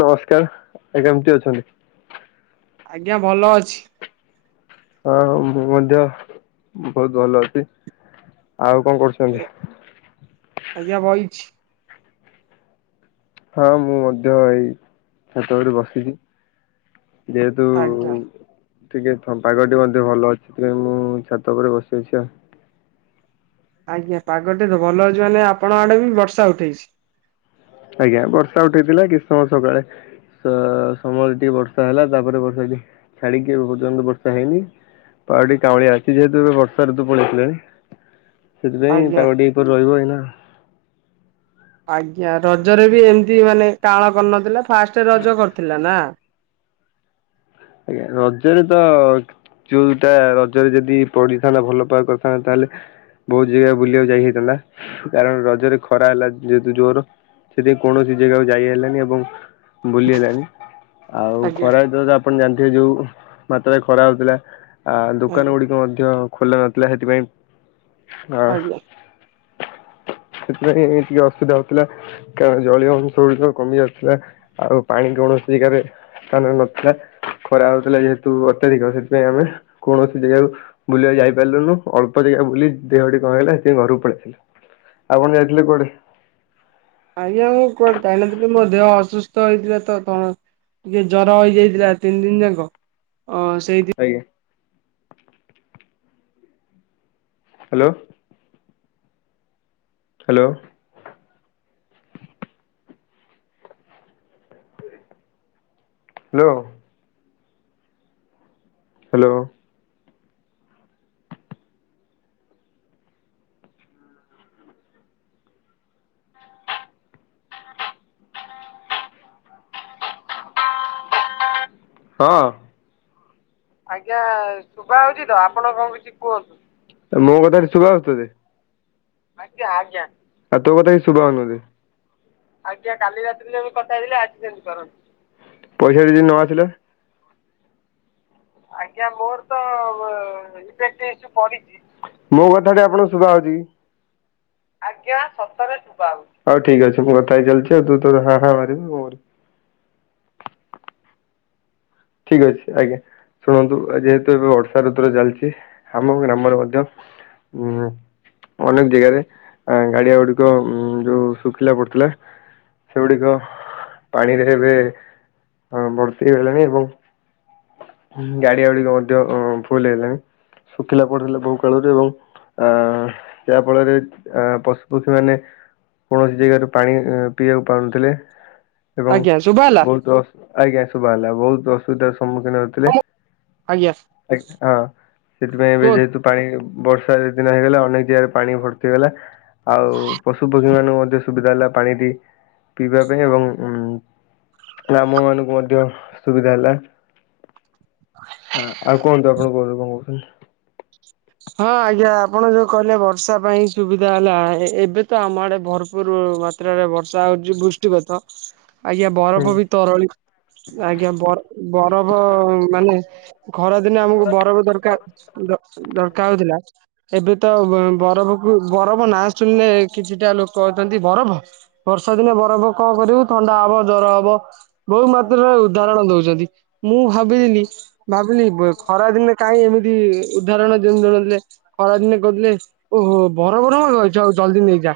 ନମସ୍କାର ଆଉ କେମିତି ଅଛନ୍ତି? ଆଜ୍ଞା ଭଲ ଅଛି। ହଁ ମୁଁ ମଧ୍ୟ ବହୁତ ଭଲ ଅଛି। ଆଉ କଣ କରୁଛନ୍ତି? ଆଜ୍ଞା ବଇଛି ହଁ ମୁଁ ମଧ୍ୟ ଏଇ ଛାତ ଉପରେ ବସିଛି। ଯେହେତୁ। ଆଜ୍ଞା। ଟିକେ ଥ ପାଗଟି ମଧ୍ୟ ଭଲ ଅଛି ସେଥିପାଇଁ ମୁଁ ଛାତ ଉପରେ ବସିଛି ଆ। ଆଜ୍ଞା ପାଗ ଟେ ତ ଭଲ ଅଛି ମାନେ ଆପଣଙ୍କ ଆଡେ ବି ବର୍ଷା ଉଠେଇଛି। ଆଜ୍ଞା ବର୍ଷା ଉଠେଇଥିଲା କିଛି ସମୟ ସକାଳେ। ସ ସମୟରେ ଟିକେ ବର୍ଷା ହେଲା ତାପରେ ବର୍ଷା ଟି ଛାଡିକି ଏବେ ପର୍ଯ୍ୟନ୍ତ ବର୍ଷା ହେଇନି। ପାଗ ଟି କାଉଁଳିଆ ଅଛି ଯେହେତୁ ଏବେ ବର୍ଷା ଋତୁ ପଳେଇ ଆସିଲାଣି। ସେଥିପାଇଁ ଆଜ୍ଞା। ପାଗ ଟି ଏହିପରି ରହିବ ଏଇନା। ଆଜ୍ଞା ରଜରେ ବି ଏମିତି ମାନେ କାଉଁଳା କରିନଥିଲା ଫାର୍ଷ୍ଟ ରଜ କରିଥିଲା ନା। ଆଜ୍ଞା ରଜରେ ତ। ଯୋଉଟା ରଜରେ ଯଦି ପଡିିଥାନ୍ତା ଭଲ ପାଗ କରିଥାନ୍ତା ତାହେଲେ। ବହୁତ ଜାଗା ବୁଲିବାକୁ ଯାଇ ହେଇଥାନ୍ତା କାରଣ ରଜରେ ଖରା ହେଲା ଯେହେତୁ ଜୋର। ସେଥିପାଇଁ କୌଣସି ଜାଗାକୁ ଯାଇ ହେଲାନି ଏବଂ ବୁଲି ହେଲାନି। ଆଉ ଆଜ୍ଞା ଖରା ହେଇଥିଲା ତ ଆପଣ ଜାଣିଥିବେ ଯୋଉ ମାତ୍ରାରେ ଖରା ହଉଥିଲା। ଆ ଦୋକାନ ଆଜ୍ଞା ଗୁଡିକ ମଧ୍ୟ ଖୋଲା ନଥିଲା ସେଥିପାଇଁ। ଆ ଆଜ୍ଞା। ସେଥିପାଇଁ ଟିକେ ଅସୁବିଧା ହଉଥିଲା କାରଣ ଜଳୀୟ ଅଂଶ ଗୁଡିକ କମି ଯାଉଥିଲା ଆଉ ପାଣି କୌଣସି ଜାଗାରେ ସ୍ଥାନ ନଥିଲା। ଖରା ହଉଥିଲା ଯେହେତୁ ଅତ୍ୟଧିକ ସେଥିପାଇଁ ଆମେ କୌଣସି ଜାଗାକୁ ବୁଲିବାକୁ ଯାଇପାରିଲୁନୁ ଅଳ୍ପ ଜାଗା ବୁଲି ଦେହ ଟି କଣ ହେଇଗଲା ସେଥିପାଇଁ ଘରକୁ ପଳେଇ ଆସିଲୁ। ଆପଣ ଯାଇଥିଲେ କୁଆଡେ? ଆଜ୍ଞା ମୁଁ କୁଆଡେ ଯାଇନଥିଲି ମୋ ଦେହ ଅସୁସ୍ଥ ହେଇଥିଲା ତ କଣ। ଟିକେ ଜର ହେଇଯାଇଥିଲା ତିନି ଦିନ ଯାକ ଅ ସେଇଥି ଆଜ୍ଞା ହାଲୋ। ହାଲୋ। ହାଲୋ। ହାଲୋ। ଆଜ୍ଞା ଶୁଭା ହଉଛି ତ ଆପଣ କଣ କିଛି କୁହନ୍ତୁ? ମୋ କଥା ଟି ଶୁଭା ହଉଚି ତତେ? ଆଉ ତୋ କଥା କିଛି ଶୁଭା ହଉନି ମତେ। ପଇସା ଯଦି ନ ଆସିଲା। ମୋ କଥା ଟି ଆପଣଙ୍କୁ ଶୁଭା ହଉଚି କି? [inaudible] ଆ ହଉ ଠିକ ଅଛି ମୁଁ କଥା ହେଇ ଚାଲିଛି ତୁ ତୋର ହା ହା ମାରିବୁ ଆଉ କଣ? [inaudible] ଠିକ ଅଛି ଆଜ୍ଞା। ଶୁଣନ୍ତୁ ଯେହେତୁ ଏବେ ବର୍ଷା ଋତୁର ଚାଲିଛି ଆମ ଗ୍ରାମରେ ମଧ୍ୟ ହୁଁ। ଅନେକ ଜେଗାରେ ଗାଡିଆ ଗୁଡିକ ଉ ଯୋଉ ଶୁଖିଲା ପଡୁଥିଲା। ସେଗୁଡିକ ପାଣିରେ ଏବେ ଭର୍ତ୍ତି ହେଲାଣି ଏବଂ [inaudible] ଗାଡିଆ ଗୁଡିକ ମଧ୍ୟ ଫୁଲ ହେଲାଣି, ଶୁଖିଲା ପଡିଥିଲା ବହୁ କାଳରୁ ଏବଂ ଅ ଯାହା ଫଳରେ ଆ ପଶୁ ପକ୍ଷୀ ମାନେ କୌଣସି ଜାଗାରୁ ପାଣି ପିଇବାକୁ ପାଉନଥିଲେ। ଏବଂ ଆଜ୍ଞା ଶୁଭା ହେଲା ବହୁତ ଆଜ୍ଞା ଶୁଭା ହେଲା ବହୁତ ଅସୁବିଧାର ସମ୍ମୁଖୀନ ହଉଥିଲେ, ଆଜ୍ଞା ଆ ହଁ ସେଥିପାଇଁ ଏବେ କୁହ ଯେହେତୁ ପାଣି ବର୍ଷା ଦି ଦିନ ହେଇଗଲା, ଅନେକ ଜାଗାରେ ପାଣି ଭର୍ତ୍ତି ହେଇଗଲା। ଆଉ ପଶୁ ପକ୍ଷୀ ମାନଙ୍କୁ ମଧ୍ୟ ସୁବିଧା ହେଲା ପାଣିଟି ପିଇବା ପାଇଁ ଏବଂ ଉ ଆମ ମାନଙ୍କୁ ମଧ୍ୟ ସୁବିଧା ହେଲା। ଆ ଆଉ କୁହନ୍ତୁ? ଆପଣ କୁହନ୍ତୁ କଣ କହୁଛନ୍ତି? ହଁ ଆଜ୍ଞା ଆପଣ ଯୋଉ କହିଲେ ବର୍ଷା ପାଇଁ ସୁବିଧା ହେଲା, ଏବେ ତ ଆମ ଆଡେ ଭରପୁର ମାତ୍ରାରେ ବର୍ଷା ହଉଛି ବୃଷ୍ଟିପାତ। ଆଜ୍ଞା ହୁଁ। ବରଫ ବି ତରଳି ଆଜ୍ଞା ବରଫ ମାନେ ଖରାଦିନେ ଆମକୁ ବରଫ ଦରକାର। କାଉଥିଲା। ସେଠୁ ତ ବରଫକୁ, ବରଫ ନାଁ ଶୁଣିଲେ କିଛିଟା ଲୋକ ଅଛନ୍ତି ବରଫ ବର୍ଷା ଦିନେ ବରଫ କଣ କରିବୁ? ଥଣ୍ଡା ହବ, ଜର ହବ, ବହୁତ ମାତ୍ରାରେ ଉଦାହରଣ ଦଉଛନ୍ତି। ମୁଁ ଭାବିଥିଲି ଭାବିଲି ଖରା ଦିନରେ କାଇଁ ଏମିତି ଉଦାହରଣ [unintelligible] ଖରାଦିନେ କହୁଥିଲେ ଓହୋ ବର ବର ହଛ ଆଉ ଜଲଦି ନେଇଯା।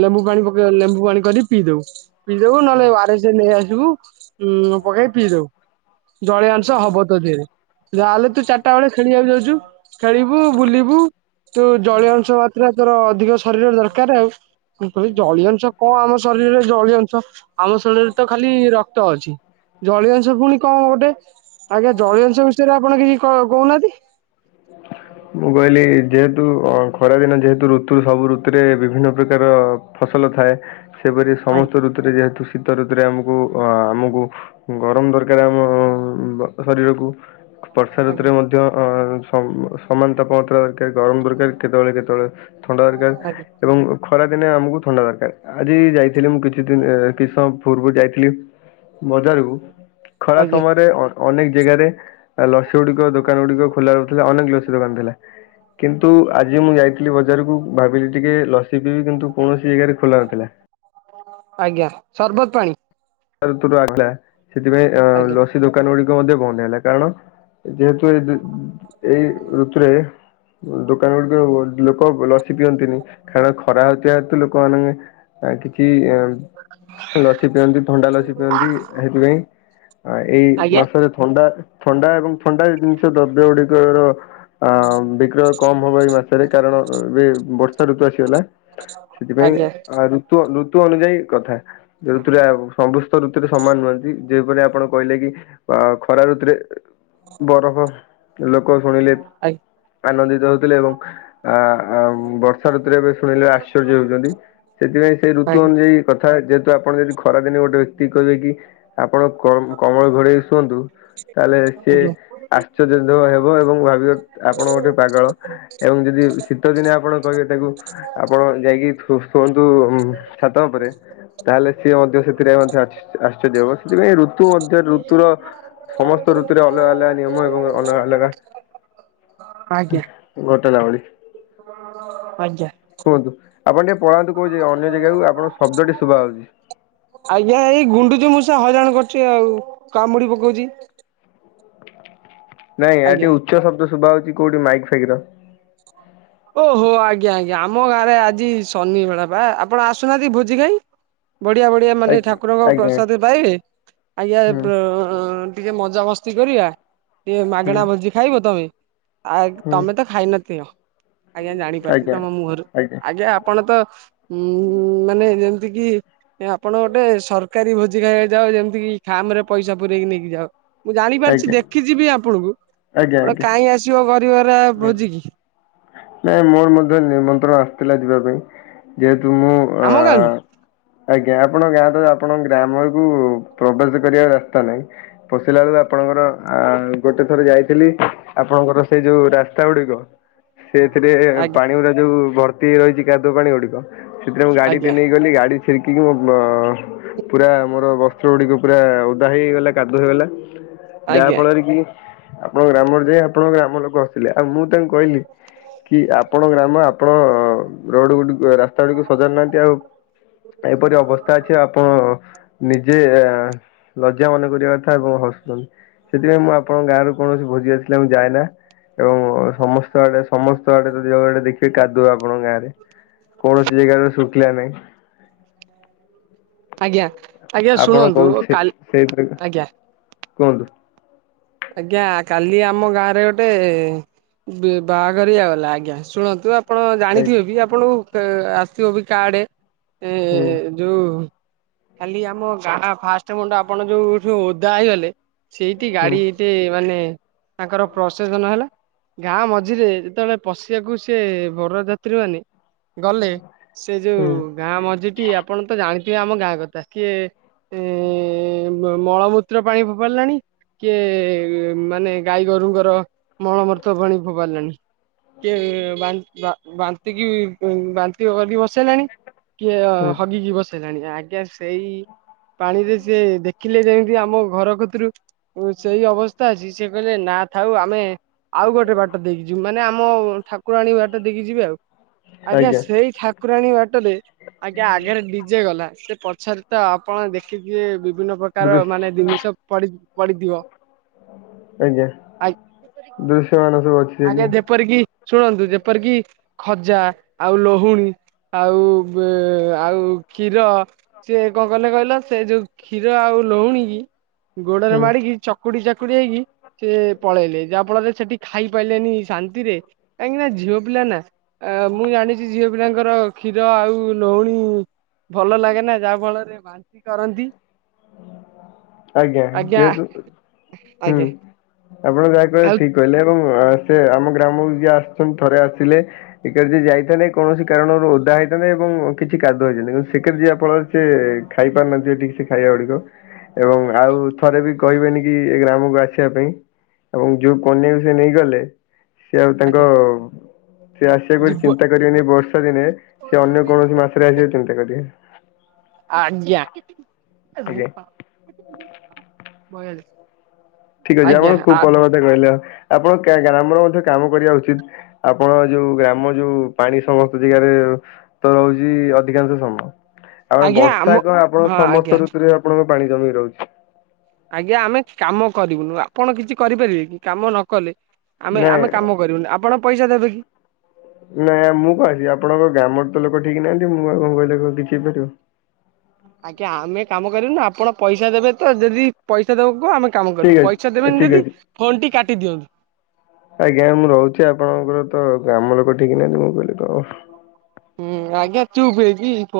ଲେମ୍ବୁ ପାଣି ପକେଇ, ଲେମ୍ବୁ ପାଣି କରି ପିଇ ଦବୁ, ପିଇଦବୁ ନହେଲେ ଓ ଆର ଏସ ନେଇ ଆସିବୁ। ପକେଇ ପିଇ ଦବୁ, ଜଳିଆଂଶ ହବ ତୋ ଦିହରେ, ଯାହେଲେ ତୁ ଚାରିଟା ବେଳେ ଖେଳିବାକୁ ଯାଉଛୁ। ଖେଳିବୁ ବୁଲିବୁ ତୁ ଜଳୀୟ ଅଂଶ ମାତ୍ରା ତୋର ଅଧିକ ଶରୀର ଦରକାର ଆଉ। କହିଲେ ଜଳୀୟ ଅଂଶ କଣ ଆମ ଶରୀରରେ ଜଳୀୟ ଅଂଶ ଆମ ଶରୀରରେ ତ ଖାଲି ରକ୍ତ ଅଛି। ଜଳୀୟ ଅଂଶ ପୁଣି କଣ ଗୋଟେ। ଆଜ୍ଞା ଜଳୀୟ ଅଂଶ ବିଷୟରେ ଆପଣ କିଛି କହୁନାହାନ୍ତି? ମୁଁ କହିଲି ଯେହେତୁ ଖରା ଦିନ ଯେହେତୁ ଋତୁ ସବୁ ଋତୁରେ ବିଭିନ୍ନ ପ୍ରକାର ଫସଲ ଭଲ ଥାଏ, ସେପରି ଆଜ୍ଞା ସମସ୍ତ ଋତୁରେ ଯେହେତୁ ଶୀତ ଋତୁରେ ଆମକୁ, ଆମକୁ ଗରମ ଦରକାର ଆମ ଶରୀରକୁ। ବର୍ଷା ଆଜ୍ଞା ଋତୁରେ ମଧ୍ୟ ଅ ସମାନ ତାପମାତ୍ରା ଦରକାର, ଗରମ ଦରକାର, କେତେବେଳେ କେତେବେଳେ। ଥଣ୍ଡା ଦରକାର ଆଜ୍ଞା ଏବଂ ଖରା ଦିନେ ଆମକୁ ଥଣ୍ଡା ଦରକାର। ଆଜି ଯାଇଥିଲି ମୁଁ କିଛି ଦିନ କିଛି ସମୟ ପୂର୍ବରୁ ଯାଇଥିଲି। ବଜାରକୁ ଖରା ଆଜ୍ଞା ସମୟରେ ଅନେକ ଜାଗାରେ ଲସି ଗୁଡିକ ଦୋକାନ ଗୁଡିକ ଖୋଲା ରହୁଥିଲା, ଅନେକ ଲସି ଦୋକାନ ଥିଲା କିନ୍ତୁ ଆଜି ମୁଁ ଯାଇଥିଲି ବଜାରକୁ ଭାବିଲି ଟିକେ ଲସି କିନ୍ତୁ କୌଣସି ଜେଗାରେ ଖୋଲା ନଥିଲା। ଆଜ୍ଞା ସରବତ ପାଣି ଋତୁ ଆ [unintelligible] ଲା ସେଥିପାଇଁ ଆଜ୍ଞା। ଲସି ଦୋକାନ ଗୁଡିକ ମଧ୍ୟ ବନ୍ଦ ହେଲା କାରଣ ଯେହେତୁ ଏ ଏଇ ଋତୁରେ ଦୋକାନ ଗୁଡିକ ଲୋକ ଲସି ପିଅନ୍ତିନି, କାରଣ ଖରା ହଉଥିବା ହେତୁ ଲୋକ ମାନେ ଆ କିଛି ଲସି ପିଅନ୍ତି, ଥଣ୍ଡା ଲସି ପିଅନ୍ତି ସେଥିପାଇଁ। ହ ଏଇ ଆଜ୍ଞା ମାସରେ ଥଣ୍ଡା ଥଣ୍ଡା ଏବଂ ଥଣ୍ଡା ଜିନିଷ ଦ୍ରବ୍ୟ ଗୁଡିକର ଅ ବିକ୍ରୟ କମ ହବ ଏଇ ମାସରେ କାରଣ ଏବେ ବର୍ଷା ଋତୁ ଆସିଗଲା। ସେଥିପାଇଁ ଆଜ୍ଞା ଆ ଋତୁ ଋ ଋତୁ ଅନୁଯାୟୀ କଥା ଋତୁରା ସମସ୍ତ ଋତୁରେ ସମାନ ନୁହନ୍ତି ଯେ ଆପଣ କହିଲେ କି ଅ ଖରା ଋତୁରେ ବରଫ ଲୋକ ଶୁଣିଲେ ଆନନ୍ଦିତ ହଉ। ଥିଲେ ଏବଂ ଆ ମ ବର୍ଷା ଋତୁରେ ଏବେ ଶୁଣିଲେ ଆଶ୍ଚର୍ଯ୍ୟ ହଉଛନ୍ତି ସେଥିପାଇଁ ସେଇ ଋତୁ ଆଜ୍ଞା ଅନୁଯାୟୀ କ ଥା ଯେହେତୁ ଆପଣ ଯଦି ଖରାଦିନେ ଗୋଟେ ବ୍ୟକ୍ତି କହିବେ କି ଆପଣ କ-କମଳ ଘଡେଇକି ଶୁଅନ୍ତୁ ତାହେଲେ ସିଏ ଆଜ୍ଞା ଆଶ୍ଚର୍ଯ୍ୟ [unintelligible] ଏବଂ ଭାବିବେ ଆପଣ ଗୋଟେ ପାଗଳ ଏବଂ ଯଦି ଶୀତ ଦିନେ ଆପଣ କହିବେ ତାକୁ ଆପଣ ଯାଇକି ଶୁ-ଶୁଅନ୍ତୁ ଉଁ ଛାତ ଉପରେ ତାହେଲେ ସିଏ ମଧ୍ୟ ସେ ମଧ୍ୟ ଅଛି ଆଶ୍ଚର୍ଯ୍ୟ ହେବ ସେଥିପାଇଁ ଋତୁ ମଧ୍ୟ ଋତୁର ସମସ୍ତ ଋତୁରେ ଅଲଗା ଅଲଗା ନିୟମ ଏବଂ ଅଲଗା ଅଲଗା ଗୋଟେ ଲାଉଳି। ହଁ କୁହନ୍ତୁ ଆପଣ ଟିକେ ପଳାନ୍ତୁ କୋଉ ଯେ ଅନ୍ୟ ଜାଗାକୁ ଆପଣଙ୍କ ଶବ୍ଦଟେ ଶୁଭା ହଉଛି। ଆଜ୍ଞା ଏଇ ଗୁଣ୍ଡୁଚି ମୂଷା ହଇରାଣ କରୁଛି ଆଉ କାମୁଡି ପକଉଛି। ନାଇଁ ଆ ଆଜ୍ଞା। ଟିକେ ଉଚ୍ଛା ଶବ୍ଦ ଶୁଭା ହଉଛି କୋଉଠି ମାଇକ୍ ଫାଇକର। ଓହୋ ଆଜ୍ଞା ଆଜ୍ଞା ଆମ ଗାଁରେ ଆଜି ଶନି ବେଳା ବା ଆପଣ ଆସୁନାହାନ୍ତି ଭୋଜି ଖାଇ। ବଢ଼ିଆ ବଢ଼ିଆ ମାନେ ଆଜ୍ଞା ଠାକୁରଙ୍କ ଆଜ୍ଞା ପ୍ରସାଦ ପାଇବେ ଆଜ୍ଞା ହୁଁ ପ୍ର ଟିକେ ମଜାମସ୍ତି କରିବା ଟିକେ ହୁଁ ମାଗଣା ଭୋଜି ଖାଇବ ତମେ। ଆ ହୁଁ ତମେ ତ ଖାଇନ ଥିଅ ଆଜ୍ଞା ଜାଣିପାରୁଚି ଆଜ୍ଞା ତମ ମୁହଁରୁ ଆଜ୍ଞା ଆପଣ ତ ହୁଁ ମାନେ ଯେ ଯେମତି କିି ଆପଣ ଗୋଟେ ସରକାରୀ ଭୋଜି ଖାଇବାକୁ ଯାଅ ଯେମିତି କିି ଖାର୍ମରେ ପଇସା ପୁରେଇକି ନେଇକି ଯାଅ। ମୁଁ ଜାଣି ପାରୁଛି ଆଜ୍ଞା ଦେଖି ଯିବି ଆପଣଙ୍କୁ। ଆଜ୍ଞା ଆପଣ ଆଜ୍ଞା କାଇଁ ଆସିବ ଗରିବାର ହୁଁ। ଭୋଝିକି? ନାଇଁ ମୋର ମଧ୍ୟ ନିମନ୍ତ୍ରଣ ଆସିଥିଲା ଯିବା ପାଇଁ ଯେହେତୁ ମୁଁ ଅ ଆମ ଗାଁକୁ ଆଜ୍ଞା ଆପଣ ଗାଁ ତ ଆପଣ ଗ୍ରାମକୁ ପ୍ରବେଶ କରିବା ରାସ୍ତା ନାହିଁ ପ ଥିଲାବେଳୁ ଆପଣଙ୍କର ଆ ଗୋଟେ ଥର ଯାଇଥିଲି ଆପଣଙ୍କର ସେଇ ଯୋଉ ରାସ୍ତା ଗୁଡିକ ସେଥିରେ ଆଜ୍ଞା ପାଣି ଗଡା ଯୋଉ ଭର୍ତ୍ତି ହେଇ ରହିଛି କାଦୁଅ ପାଣି ଗୁଡିକ। ସେଥିରେ ମୁଁ ଗାଡିଟେ ଆଜ୍ଞା ନେଇଗଲି ଗାଡି [unintelligible] ପୁରା ମୋର ବସ୍ତ୍ର ଗୁଡ଼ିକ ପୁରା ଓଦା ହେଇଗଲା କାଦୁଅ ହେଇଗଲା। ଯାହା ଆଜ୍ଞା ଫଳରେ କି? ଆପଣଙ୍କ ଗ୍ରାମରେ ଯାଇ ଆପଣଙ୍କ ଗ୍ରାମ ଲୋକ ହସିଲେ ଆଉ ମୁଁ ତାଙ୍କୁ କହିଲି କି ଆପଣ ଗ୍ରାମ ଆପଣ ରୋଡ ଗୁଡ଼ି ରାସ୍ତା ଗୁଡ଼ିକ ସଜାଡୁ ନାହାନ୍ତି ଆଉ ଏପରି ଅବସ୍ଥା ଅଛି ଆପଣ ନିଜେ ଗ୍ଲ ପୂଜା ମନେ କରିବା କଥା ଏବଂ ହସୁଛନ୍ତି ସେଥିପାଇଁ ମୁଁ ଆପଣଙ୍କ ଗାଁରୁ କୌଣସି ଭୋଜିଭାତ ଥିଲେ ମୁଁ ଯାଏନା। ଏବଂ ସମସ୍ତ ଆଡେ ସମସ୍ତ ଆଡେ ତ ଯଉ ଆଡେ ଦେଖିବେ କାଦୁଆ ଆପଣଙ୍କ ଗାଁରେ। କୌଣସି ଜାଗାରେ ଶୁଖିଲା ନାହିଁ। ଆଜ୍ଞା। ଆଜ୍ଞା ଆପଣ ଶୁଣନ୍ତୁ କହୁଛି କାଲି ସେଇ ଆଜ୍ଞା। କୁହନ୍ତୁ ଆଜ୍ଞା କାଲି ଆମ ଗାଁରେ ଗୋଟେ ବେ ବାହାଘରିଆ ଗଲା ଆଜ୍ଞା ଶୁଣନ୍ତୁ ଆ ଆପଣ ଆଜ୍ଞା ଜାଣିଥିବେ ବି ଆପଣଙ୍କୁ ଆସିଥିବ ବି କାର୍ଡ଼ ଏ ହୁଁ ଯୋଉ ଖାଲି ଆମ ଗାଁ ଫାଷ୍ଟ ମୁଣ୍ଡ ଆପଣ ଯୋଉଠୁ ଓଦା ହେଇଗଲେ ସେଇଠି ହୁଁ ଗାଡି ମାନେ ତାଙ୍କର ପ୍ରସେସନ ହେଲା। ଗାଁ ମଝିରେ ଯେତେବେଳେ ପଶିବାକୁ ସେ ବରଯାତ୍ରୀ ମାନେ ଗଲେ ସେ ଯୋଉ ହୁଁ ଗାଁ ମଝିଟି ଆପଣ ତ ଜାଣି କିଏ ଆମ ଗାଁ କଥା କିଏ ଏଁ ମଳମୂତ୍ର ପାଣି ଫୋପାଡ଼ିଲାଣି କିଏ ମାନେ ଗାଈ ଗୋରୁଙ୍କର ମଳମର୍ତ ଭଣୀ ଭବାନାନୀ ଇଏ ବାନ୍ ବା ବାନ୍ତିକି ବାନ୍ତି କରିକି ବସେଇଲାଣି କିଏ ହୁଁ ହଗିକି ଭସେ ଦେଲେଣି ଆଜ୍ଞା ସେଇ ପାଣିରେ ସେ ଦେଖିଲେ ଯେମିତି ଆମ ଘର କତୁରୁ ହ ସେଇ ଅବସ୍ ସେ କହିଲେ ନା ଥାଉ ଆମେ ଆଉ ଗୋଟେ ବାଟ ଦେଇକି ଯିବୁ ମାନେ ଆମ ଠା ଠାକୁରାଣୀ ବାଟ ଦେଇକି ଯିବେ ଆଉ ଆଜ୍ଞା ସେଇ ଠାକୁରାଣୀ ବାଟ ଟରେ ଆଜ୍ଞା ଆଗରେ ଡିଜେ ଗଲା ସେ ପଛରେ ତ ଆପଣ ଦେଖିଥିବେ ବି ବିଭିନ୍ନ ପ୍ରକାର ଦୃଶ ମାନେ ଜିନିଷ ପଡି ପଡିଥିବ। ଆଜ୍ଞା। ଆ ଦୃଶ୍ୟମାନ ସବୁ ଅଛି ଆଜ୍ଞା ଯେପରି କି ଶୁଣନ୍ତୁ ଯେପର କିି ଖଜା ଆଉ ଲହୁଣୀ। ଆଉ ଆଉ କ୍ଷୀର ସେ କଣ କଲେ କହିଲ ସେ ଯୋଉ କ୍ଷୀର ଆଉ ଲୋଉଣିକି ଗୋଡରେ ହୁଁ ମାଡିକି ଚକୁଡି ଚାକୁ ଖୁଡି ହେଇକି ସେ ପଳେଇଲେ ଯାହା ଫଳରେ ସେଠି ଖାଇ ପାଇଲେନି ଶାନ୍ତିରେ କାହିଁକି ନା ଝିଅ ପିଲା ନା ନା ମୁଁ ଜାଣିଚି ଝିଅ ପିଲାଙ୍କର କ୍ଷୀର ଆଉ ଲଉଣୀ ଭଲ ଲାଗେ ନା ଯାହା ଫଳରେ ବାନ୍ତି କରନ୍ତି। ଆଜ୍ଞା ଯେହେତୁ ହୁଁ ଆଜ୍ଞା ଆପଣ ଯାହା କହିଲେ ଆଉ ଠିକ କହିଲେ ଏବଂ ହୁଁ ଆ ସେ ଆମ ଗ୍ରାମକୁ ଯିଏ ଆସିଚନ୍ତି ଥରେ ଆସିଲେ [unintelligible] କୌଣସି କାରଣରୁ ଓଦା ବାଇଦବେ ଏବଂ କିଛି କାଦୁଅ [unintelligible] କିନ୍ତୁ ସେକେରେ ଯିବା ଫଳରେ ସେ ଖାଇ ପାରୁନାହାନ୍ତିିବା ଠିକ୍ ସେ ଖାଇବା ଗୁଡିକ। ଏବଂ ଆଉ ଥରେ ବି କହିବେନି କି ଏ ଗ୍ରାମକୁ ଆସିବା ପାଇଁ ଏବଂ ଯୋଉ କନ୍ୟାକୁ ସେ ନେଇଗଲେ ସେଏ ଆଉ ତାଙ୍କ ଆଜ୍ଞା ସେ ଆସିବାକୁ ଜୀବ ଚିନ୍ତା କରିବନି ବର୍ଷା ଦିନେ ସେ ଅନ୍ୟ କୌଣସି ମାସରେ ଆସିଯାଉଚନ୍ତି। କରିବା। ଆଜ୍ଞା। ଆଜ୍ଞା। ଠିକ ଅଛି ଆଜ୍ଞା ଆପଣ ଖୁବ୍ ଆ ଭଲ କଥା କହିଲେ ଆଉ। ଆପଣ କା ଗ୍ରାମର ମଧ୍ୟ କାମ କରିବା ଉଚିତ ଆପଣ ଯୋଉ ଗ୍ରାମ ଯୋଉ ପାଣି ସମସ୍ତ ଯେଗାରେ ତ ତ ହଉଚି ଅଧିକାଂଶ ସମୟ। ଆପଣ ଆଜ୍ଞା ଆମ ବର୍ଷା କଣ ହଁ ଆପଣଙ୍କ ଆଜ୍ଞା ସମସ୍ତ ଋତୁରେ ଆପଣଙ୍କ ପାଣି ଜମିକି ରହୁଛି। ଆଜ୍ଞା ଆମେ କାମ କରିବୁନୁ ଆପଣ କିଛି କରିପାରିବେ କି କାମ ନ କଲେ ଆମେ ନାଇଁ ଆମେ କାମ କରିବୁନି ଆପଣ ପଇସା ଦେବେ କି? ନାଇଁ ମୁଁ କହିଲି ଆପଣଙ୍କ ଗ୍ରାମର ତ ଲୋକ ଠିକ ନାହାନ୍ତି ମୁଁ ଆଉଣ କହିଲ କିଛି ହେଇପାରିବ। ଆଜ୍ଞା ଆମେ କାମ କରିବୁନୁ ଆପଣ ପଇସା ଦେବେ ତ ଯଦି ପଇସା ଦବ କୁହ ଆମେ କାମ କରିବୁ ଠିକ ପଇସା ଅଛି ଦେବେନି ଠିକ ଯଦି ଅଛି ଫୋନ ଟି କାଟି ଦିଅନ୍ତୁ ଆଜ୍ଞା ମୁଁ ରହୁଚି ଆପଣଙ୍କର ତ ଗ୍ରାମ ଲୋକ ଠିକି ନାହାନ୍ତି ମୁଁ କହିଲି ଙ୍କ ହୁଁ ଆଜ୍ଞା ଚୁପ ହେଇଯିବି।